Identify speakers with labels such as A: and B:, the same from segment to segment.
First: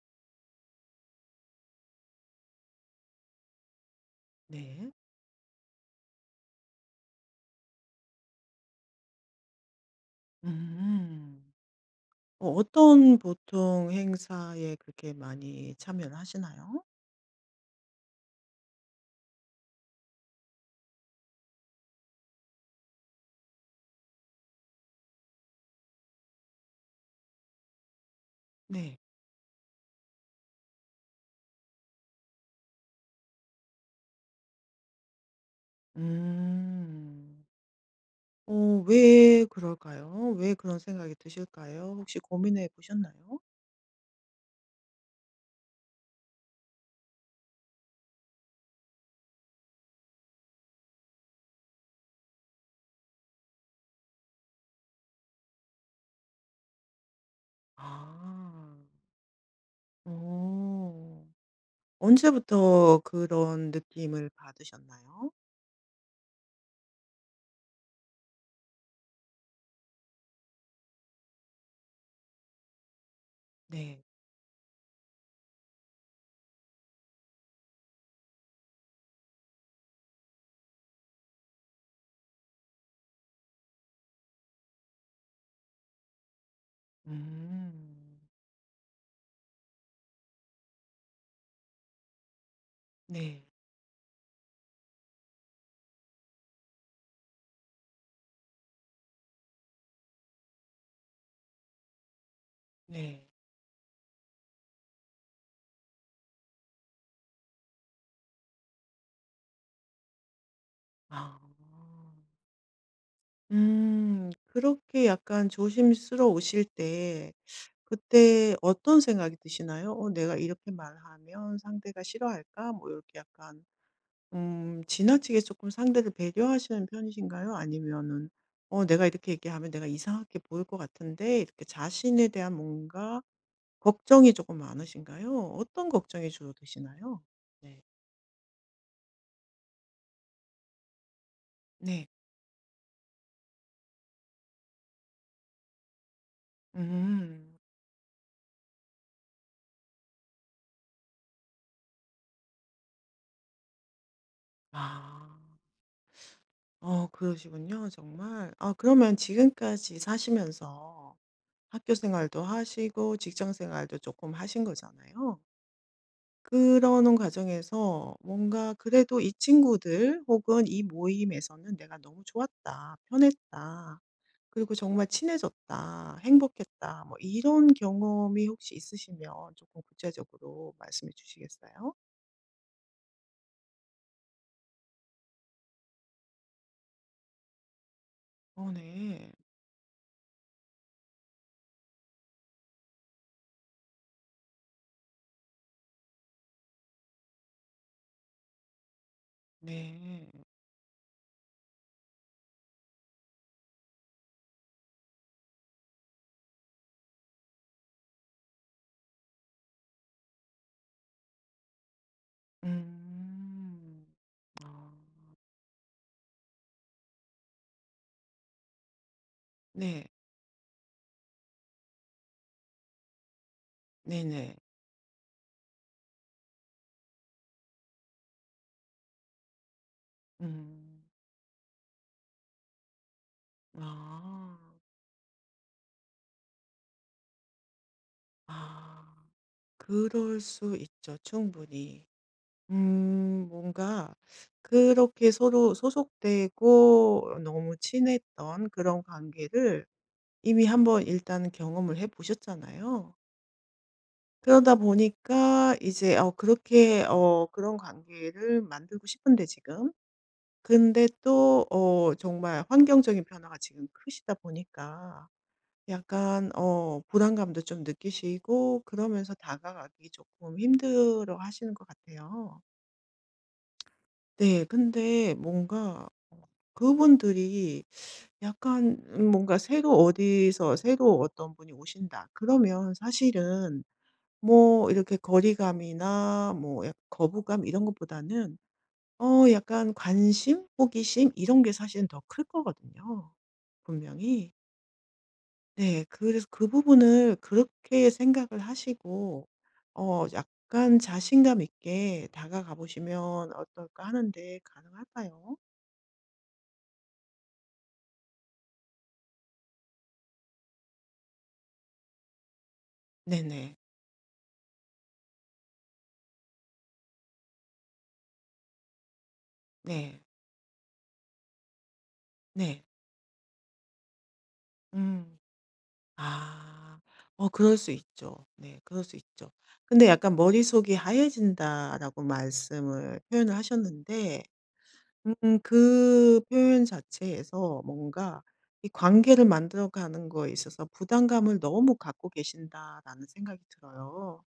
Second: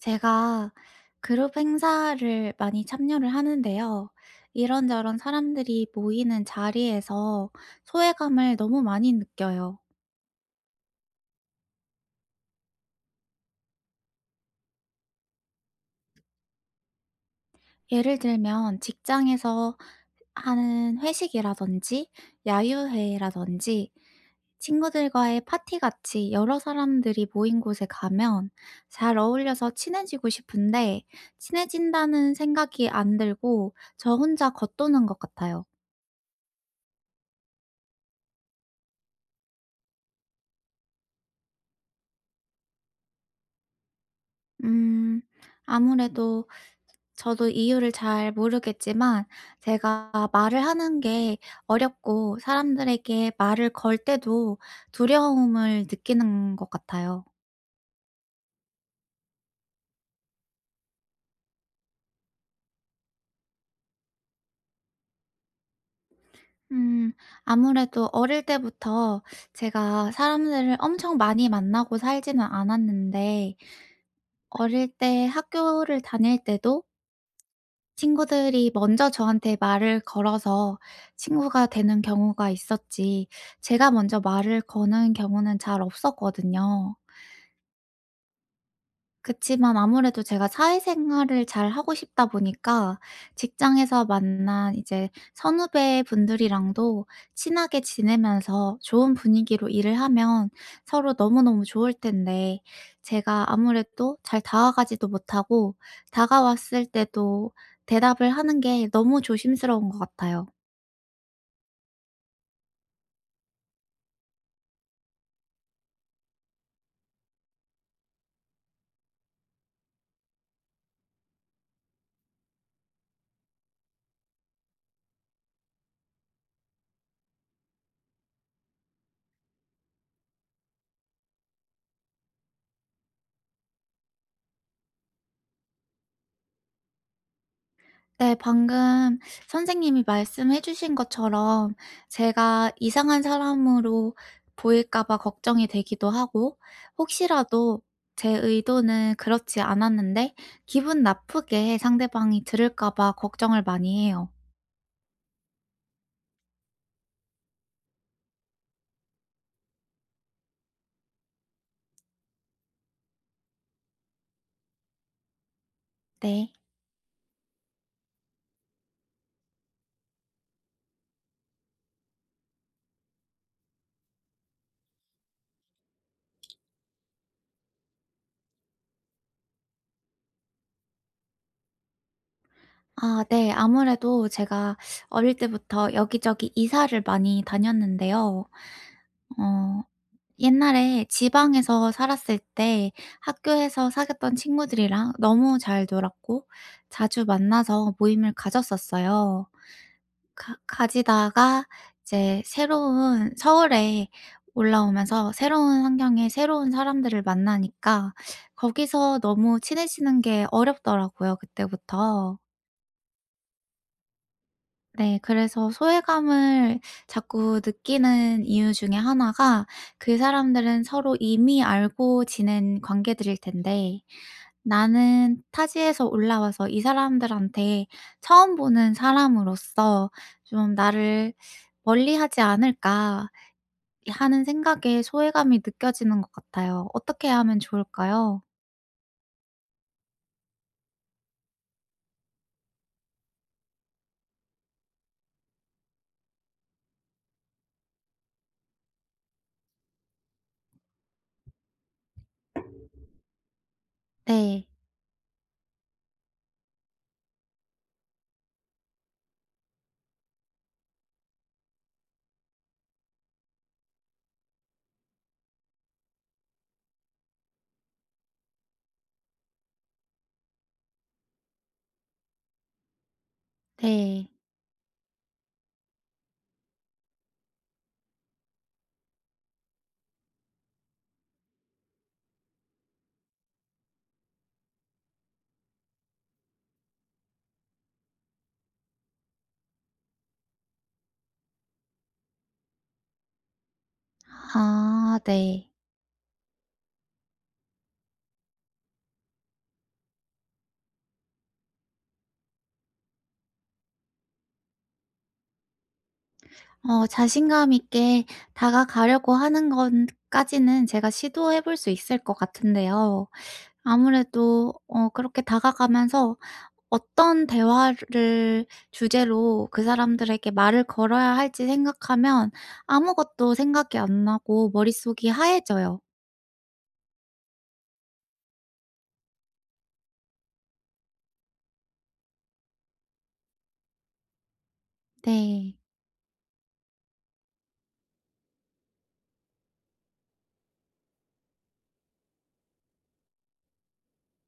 A: 제가 그룹 행사를 많이 참여를 하는데요.
B: 네.
A: 이런저런 사람들이 모이는 자리에서 소외감을 너무 많이 느껴요.
B: 음. 어떤 보통 행사에 그렇게 많이 참여를 하시나요?
A: 예를 들면 직장에서 하는 회식이라든지 야유회라든지 친구들과의 파티 같이 여러 사람들이 모인 곳에 가면
B: 네.
A: 잘 어울려서 친해지고 싶은데 친해진다는 생각이 안 들고 저 혼자 겉도는 것 같아요.
B: 음. 왜 그럴까요? 왜 그런 생각이 드실까요? 혹시 고민해 보셨나요?
A: 음. 아무래도 저도 이유를 잘 모르겠지만 제가 말을 하는 게 어렵고 사람들에게 말을 걸 때도 두려움을 느끼는 것 같아요.
B: 아. 어. 언제부터 그런 느낌을 받으셨나요?
A: 음. 아무래도 어릴 때부터 제가 사람들을 엄청 많이 만나고 살지는 않았는데
B: 네.
A: 어릴 때 학교를 다닐 때도 친구들이 먼저 저한테 말을 걸어서 친구가 되는 경우가 있었지, 제가 먼저 말을 거는 경우는 잘 없었거든요.
B: 음.
A: 그치만 아무래도 제가 사회생활을 잘 하고 싶다 보니까
B: 네.
A: 직장에서 만난 이제 선후배분들이랑도 친하게 지내면서 좋은 분위기로 일을 하면 서로 너무너무 좋을 텐데
B: 네.
A: 제가 아무래도 잘 다가가지도 못하고 다가왔을 때도 대답을 하는 게 너무 조심스러운 것 같아요.
B: 아. 음. 그렇게 약간 조심스러우실 때 그때 어떤 생각이 드시나요? '어 내가 이렇게 말하면 상대가 싫어할까?' 뭐 이렇게 약간 지나치게 조금 상대를 배려하시는 편이신가요? 아니면은 '어 내가 이렇게 얘기하면 내가 이상하게 보일 것 같은데.' 이렇게 자신에 대한 뭔가 걱정이 조금 많으신가요? 어떤 걱정이 주로 되시나요? 네.
A: 네. 방금 선생님이 말씀해 주신 것처럼
B: 네.
A: 제가 이상한 사람으로 보일까 봐 걱정이 되기도 하고
B: 음.
A: 혹시라도 제 의도는 그렇지 않았는데 기분 나쁘게 상대방이 들을까 봐 걱정을 많이 해요.
B: 아. 그러시군요 정말. 아 그러면 지금까지 사시면서 학교 생활도 하시고 직장 생활도 조금 하신 거잖아요.
A: 네.
B: 그러는 과정에서 뭔가 그래도 이 친구들 혹은 이 모임에서는 '내가 너무 좋았다. 편했다. 그리고 정말 친해졌다. 행복했다.' 뭐 이런 경험이 혹시 있으시면 조금 구체적으로 말씀해 주시겠어요?
A: 아 네. 아무래도 제가 어릴 때부터 여기저기 이사를 많이 다녔는데요.
B: 어 네.
A: 어 옛날에 지방에서 살았을 때 학교에서 사귀었던 친구들이랑 너무 잘 놀았고 자주 만나서 모임을 가졌었어요.
B: 네.
A: 가 가지다가 이제 새로운 서울에 올라오면서 새로운 환경에 새로운 사람들을 만나니까 거기서 너무 친해지는 게 어렵더라고요 그때부터.
B: 음. 아.
A: 네. 그래서 소외감을 자꾸 느끼는 이유 중에 하나가
B: 네.
A: 그 사람들은 서로 이미 알고 지낸 관계들일 텐데
B: 네네.
A: 나는 타지에서 올라와서 이 사람들한테 처음 보는 사람으로서 좀
B: 음.
A: '나를 멀리하지 않을까.' 하는
B: 아.
A: 생각에 소외감이 느껴지는 것 같아요. 어떻게 하면 좋을까요?
B: 아. 그럴 수 있죠, 충분히. 뭔가 그렇게 서로 소속되고 너무 친했던 그런 관계를 이미 한번 일단 경험을 해 보셨잖아요.
A: 네.
B: 그러다 보니까 이제 그렇게 그런 관계를 만들고 싶은데 지금 근데 또 정말 환경적인 변화가 지금 크시다 보니까 약간 부담감도 좀 느끼시고 그러면서 다가가기 조금 힘들어하시는 것 같아요.
A: 네.
B: 네. 근데 뭔가 그분들이 약간 뭔가 새로 어디서 새로 어떤 분이 오신다 그러면 사실은 뭐 이렇게 거리감이나 뭐 약 거부감 이런 것보다는 약간 관심, 호기심 이런 게 사실은 더 클 거거든요 분명히.
A: 아 네.
B: 네. 그래서 그 부분을 그렇게 생각을 하시고 약간 자신감 있게 다가가 보시면 어떨까 하는데 가능할까요?
A: 어 자신감 있게 다가가려고 하는 것까지는 제가 시도해 볼 수 있을 것 같은데요.
B: 네네.
A: 아무래도 그렇게 다가가면서 어떤 대화를 주제로 그
B: 네.
A: 사람들에게 말을 걸어야 할지 생각하면
B: 네.
A: 아무것도 생각이 안 나고 머릿속이
B: 음.
A: 하얘져요.
B: 아. 그럴 수 있죠. 네. 그럴 수 있죠. 근데 약간 "머릿속이 하얘진다."라고 말씀을 표현을 하셨는데
A: 네.
B: 그 표현 자체에서 뭔가 이 관계를 만들어 가는 거에 있어서 부담감을 너무 갖고 계신다라는 생각이 들어요.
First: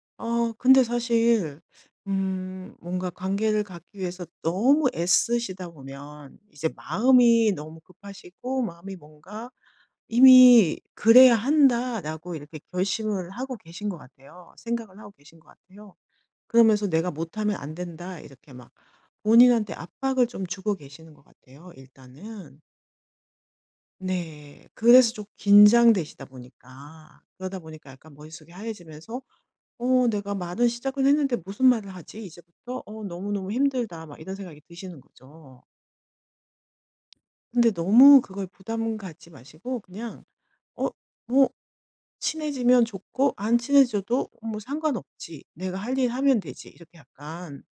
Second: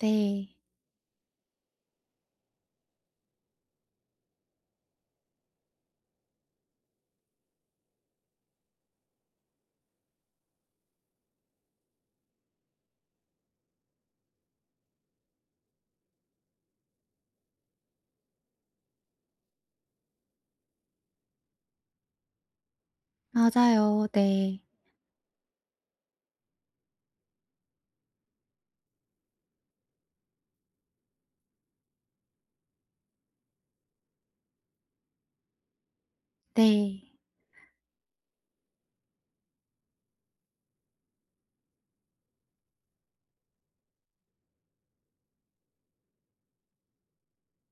A: 네.
B: 근데 사실 뭔가 관계를 갖기 위해서 너무 애쓰시다 보면 이제 마음이 너무 급하시고 마음이 뭔가 이미 '그래야 한다.'라고 이렇게 결심을 하고 계신 것 같아요. 생각을 하고 계신 것 같아요. 그러면서 "내가 못하면 안 된다." 이렇게 막 본인한테 압박을 좀 주고 계시는 것 같아요 일단은.
A: 맞아요. 네.
B: 네. 그래서 좀 긴장되시다 보니까 그러다 보니까 약간 머릿속이 하얘지면서 '어 내가 말은 시작은 했는데 무슨 말을 하지 이제부터? 어 너무너무 힘들다.' 막 이런 생각이 드시는 거죠.
A: 네.
B: 근데 너무 그걸 부담 갖지 마시고 그냥 어 뭐 친해지면 좋고 안 친해져도 뭐 상관없지. 내가 할 일 하면 되지. 이렇게 약간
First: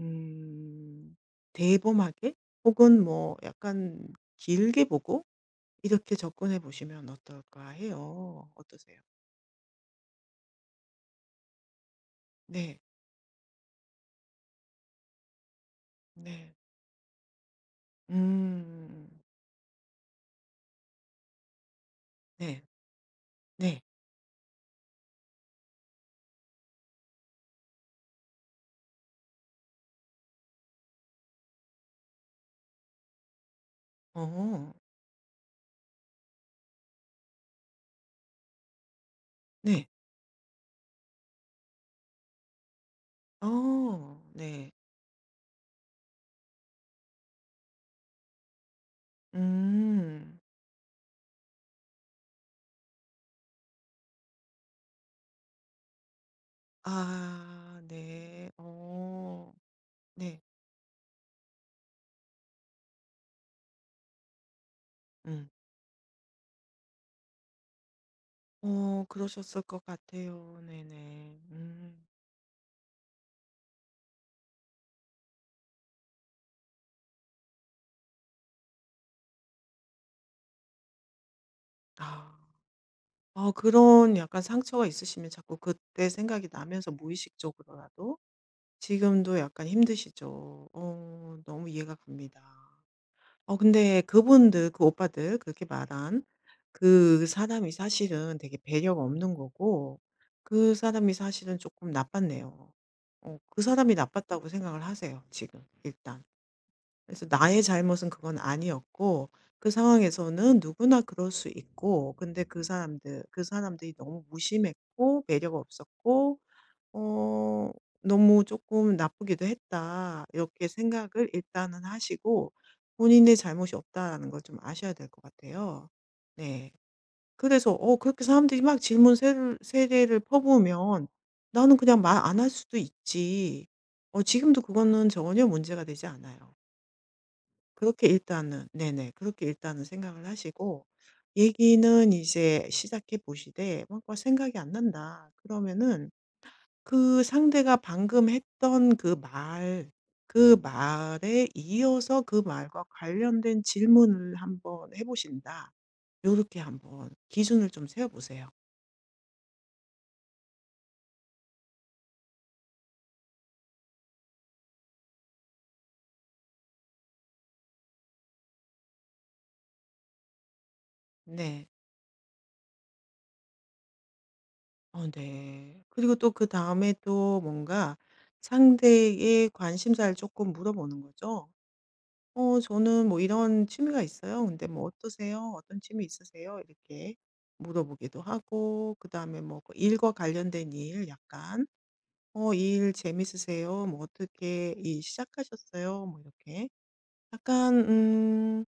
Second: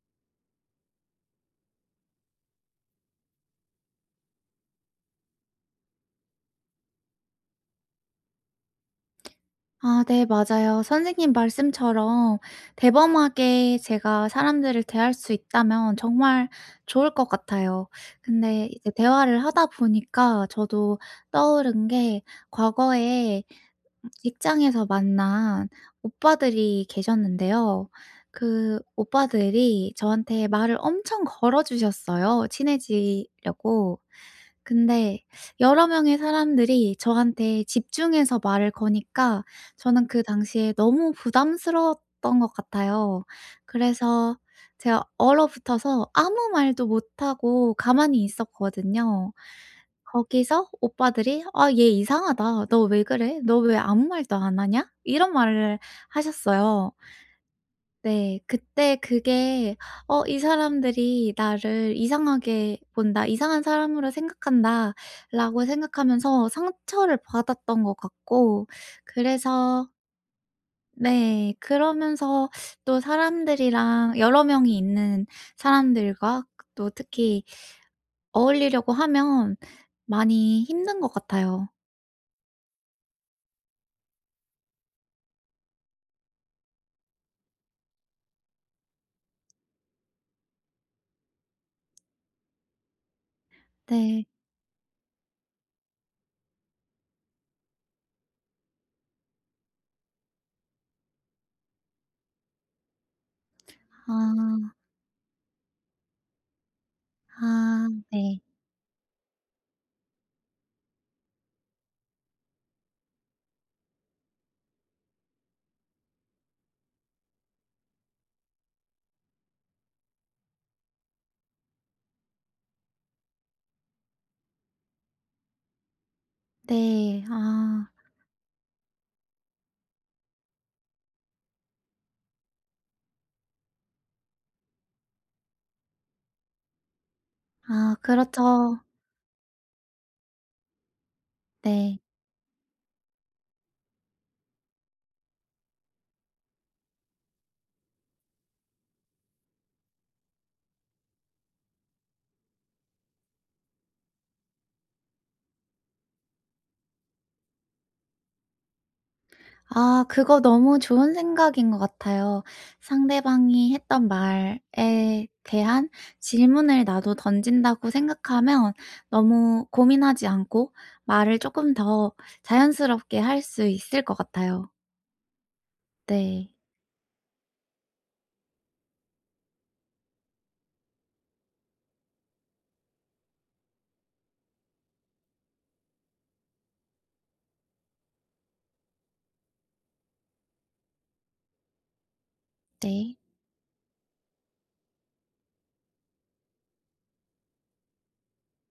B: 음 대범하게 혹은 뭐 약간 길게 보고 이렇게 접근해 보시면 어떨까 해요. 어떠세요?
A: 아 네 맞아요. 선생님 말씀처럼
B: 네.
A: 대범하게 제가 사람들을 대할 수 있다면 정말
B: 네.
A: 좋을 것 같아요. 근데 이제
B: 음.
A: 대화를 하다 보니까 저도 떠오른 게
B: 네.
A: 과거에
B: 네.
A: 직장에서 만난 오빠들이 계셨는데요. 그 오빠들이 저한테 말을 엄청 걸어 주셨어요 친해지려고.
B: 어.
A: 근데 여러 명의 사람들이 저한테 집중해서 말을 거니까
B: 네.
A: 저는 그 당시에 너무 부담스러웠던 것 같아요.
B: 어.
A: 그래서
B: 네.
A: 제가 얼어붙어서 아무 말도 못하고 가만히 있었거든요.
B: 음.
A: 거기서 오빠들이 "아 얘 이상하다. 너 왜 그래? 너 왜 아무 말도 안 하냐?" 이런 말을 하셨어요.
B: 아
A: 네.
B: 네.
A: 그때
B: 어.
A: 그게 '어 이
B: 네.
A: 사람들이 나를 이상하게 본다. 이상한 사람으로
B: 음.
A: 생각한다.'라고 생각하면서 상처를 받았던 것 같고
B: 그러셨을 것
A: 그래서
B: 같아요. 네네.
A: 네
B: 음.
A: 그러면서 또 사람들이랑 여러 명이 있는 사람들과 또 특히 어울리려고 하면 많이 힘든 것 같아요.
B: 아. 아 그런 약간 상처가 있으시면 자꾸 그때 생각이 나면서 무의식적으로라도 지금도 약간 힘드시죠. 너무 이해가 갑니다. 근데
A: 네.
B: 그분들 그 오빠들 그렇게 말한 그 사람이 사실은 되게 배려가 없는 거고 그 사람이 사실은 조금 나빴네요. 그 사람이 나빴다고
A: 아.
B: 생각을 하세요 지금 일단. 그래서 나의
A: 아
B: 잘못은 그건
A: 네.
B: 아니었고 그 상황에서는 누구나 그럴 수 있고 근데 그 사람들 그 사람들이 너무 무심했고 배려가 없었고 어 너무 조금 나쁘기도 했다 이렇게 생각을 일단은 하시고 본인의 잘못이 없다라는 걸 좀 아셔야 될 것 같아요. 네.
A: 네.
B: 그래서
A: 아.
B: 그렇게 사람들이 막 질문 세례를 퍼부으면 나는 그냥 말 안 할 수도 있지. 지금도 그거는 전혀 문제가 되지 않아요.
A: 아
B: 그렇게 일단은
A: 그렇죠.
B: 네네. 그렇게 일단은 생각을 하시고
A: 네.
B: 얘기는 이제 시작해 보시되 뭔가 생각이 안 난다. 그러면은 그 상대가 방금 했던 그 말, 그 말에 이어서 그 말과 관련된 질문을 한번 해 보신다. 요렇게 한번 기준을 좀 세워 보세요.
A: 아 그거 너무 좋은 생각인 것 같아요. 상대방이 했던 말에 대한 질문을 나도 던진다고 생각하면 너무 고민하지 않고 말을
B: 네.
A: 조금 더 자연스럽게 할 수 있을 것 같아요.
B: 어 네. 그리고 또
A: 네.
B: 그다음에 또 뭔가 상대의 관심사를 조금 물어보는 거죠. 저는 뭐 "이런 취미가 있어요. 근데 뭐 어떠세요? 어떤 취미 있으세요?" 이렇게 물어보기도 하고 그다음에 뭐그 다음에 뭐그 일과 관련된 일 약간 "어 이 일
A: 네.
B: 재밌으세요? 뭐 어떻게 일 시작하셨어요?" 뭐 이렇게 약간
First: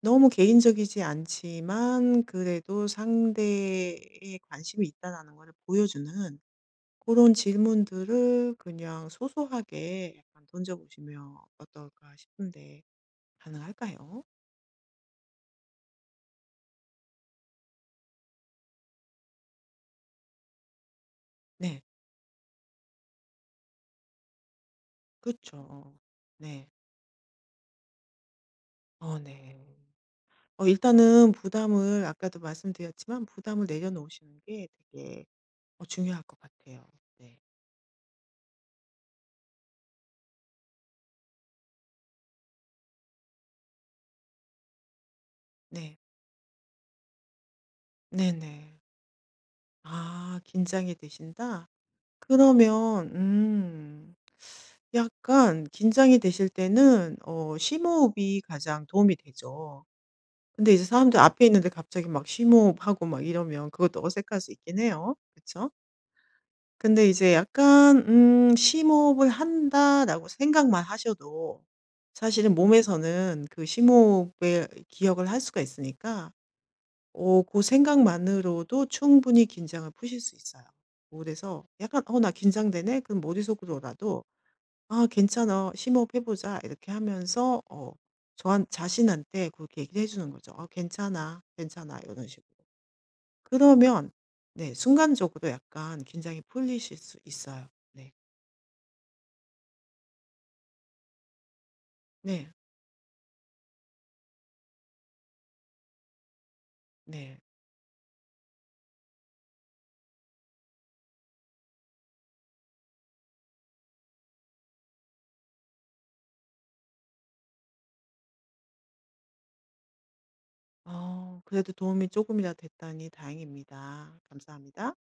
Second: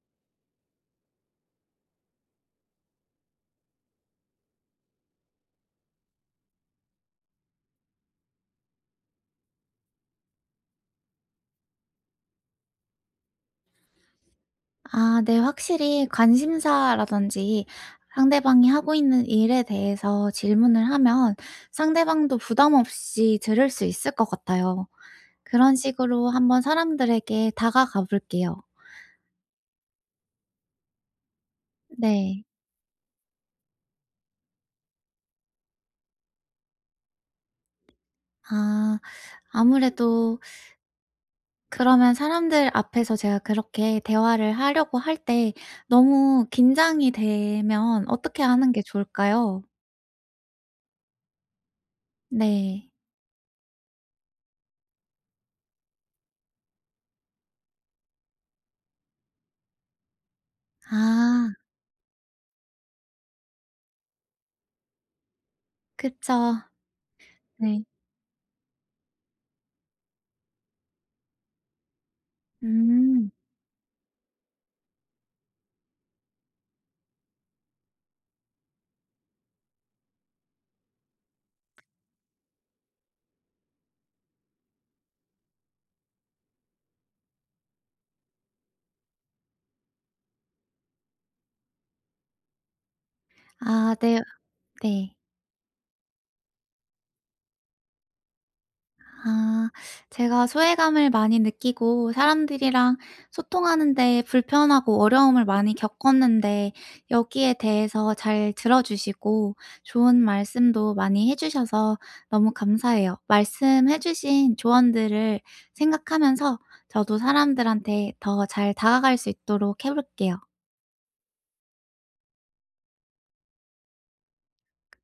B: 너무 개인적이지 않지만 그래도 상대에 관심이 있다라는 걸 보여주는 그런 질문들을 그냥 소소하게 약간 던져 보시면 어떨까 싶은데 가능할까요?
A: 아 네. 확실히 관심사라든지 상대방이 하고 있는 일에 대해서 질문을 하면
B: 네.
A: 상대방도 부담 없이 들을 수 있을 것 같아요. 그런
B: 그쵸.
A: 식으로 한번
B: 네.
A: 사람들에게 다가가 볼게요.
B: 어 네. 일단은 부담을 아까도
A: 네.
B: 말씀드렸지만 부담을 내려놓으시는 게 되게 중요할 것 같아요. 네.
A: 아 아무래도 그러면 사람들 앞에서 제가 그렇게 대화를 하려고 할 때
B: 네.
A: 너무 긴장이 되면 어떻게 하는
B: 네네.
A: 게 좋을까요?
B: 아 긴장이 되신다?
A: 네.
B: 그러면 약간 긴장이 되실 때는 심호흡이 가장 도움이 되죠. 근데 이제 사람들 앞에
A: 아
B: 있는데 갑자기 막 심호흡하고 막 이러면 그것도 어색할 수 있긴 해요. 그쵸?
A: 그쵸.
B: 근데 이제
A: 네.
B: 약간 '심호흡을 한다.'라고 생각만 하셔도 사실은
A: 음.
B: 몸에서는 그 심호흡의 기억을 할 수가 있으니까 그 생각만으로도 충분히 긴장을 푸실 수 있어요. 그래서 약간 '어 나 긴장되네.' 그럼 머릿속으로라도 '아 괜찮아. 심호흡해 보자.' 이렇게 하면서 저한 자신한테 그렇게 얘기를 해 주는 거죠. "아 괜찮아. 괜찮아." 이런 식으로.
A: 아
B: 그러면
A: 네.
B: 네
A: 네.
B: 순간적으로 약간 긴장이 풀리실 수 있어요. 네.
A: 아. 제가 소외감을 많이 느끼고
B: 네.
A: 사람들이랑 소통하는 데 불편하고 어려움을 많이 겪었는데
B: 네.
A: 여기에 대해서 잘 들어 주시고 좋은 말씀도 많이 해 주셔서 너무 감사해요. 말씀해 주신 조언들을 생각하면서 저도 사람들한테 더 잘 다가갈 수 있도록 해 볼게요.
B: 그래도 도움이 조금이라도 됐다니 다행입니다. 감사합니다.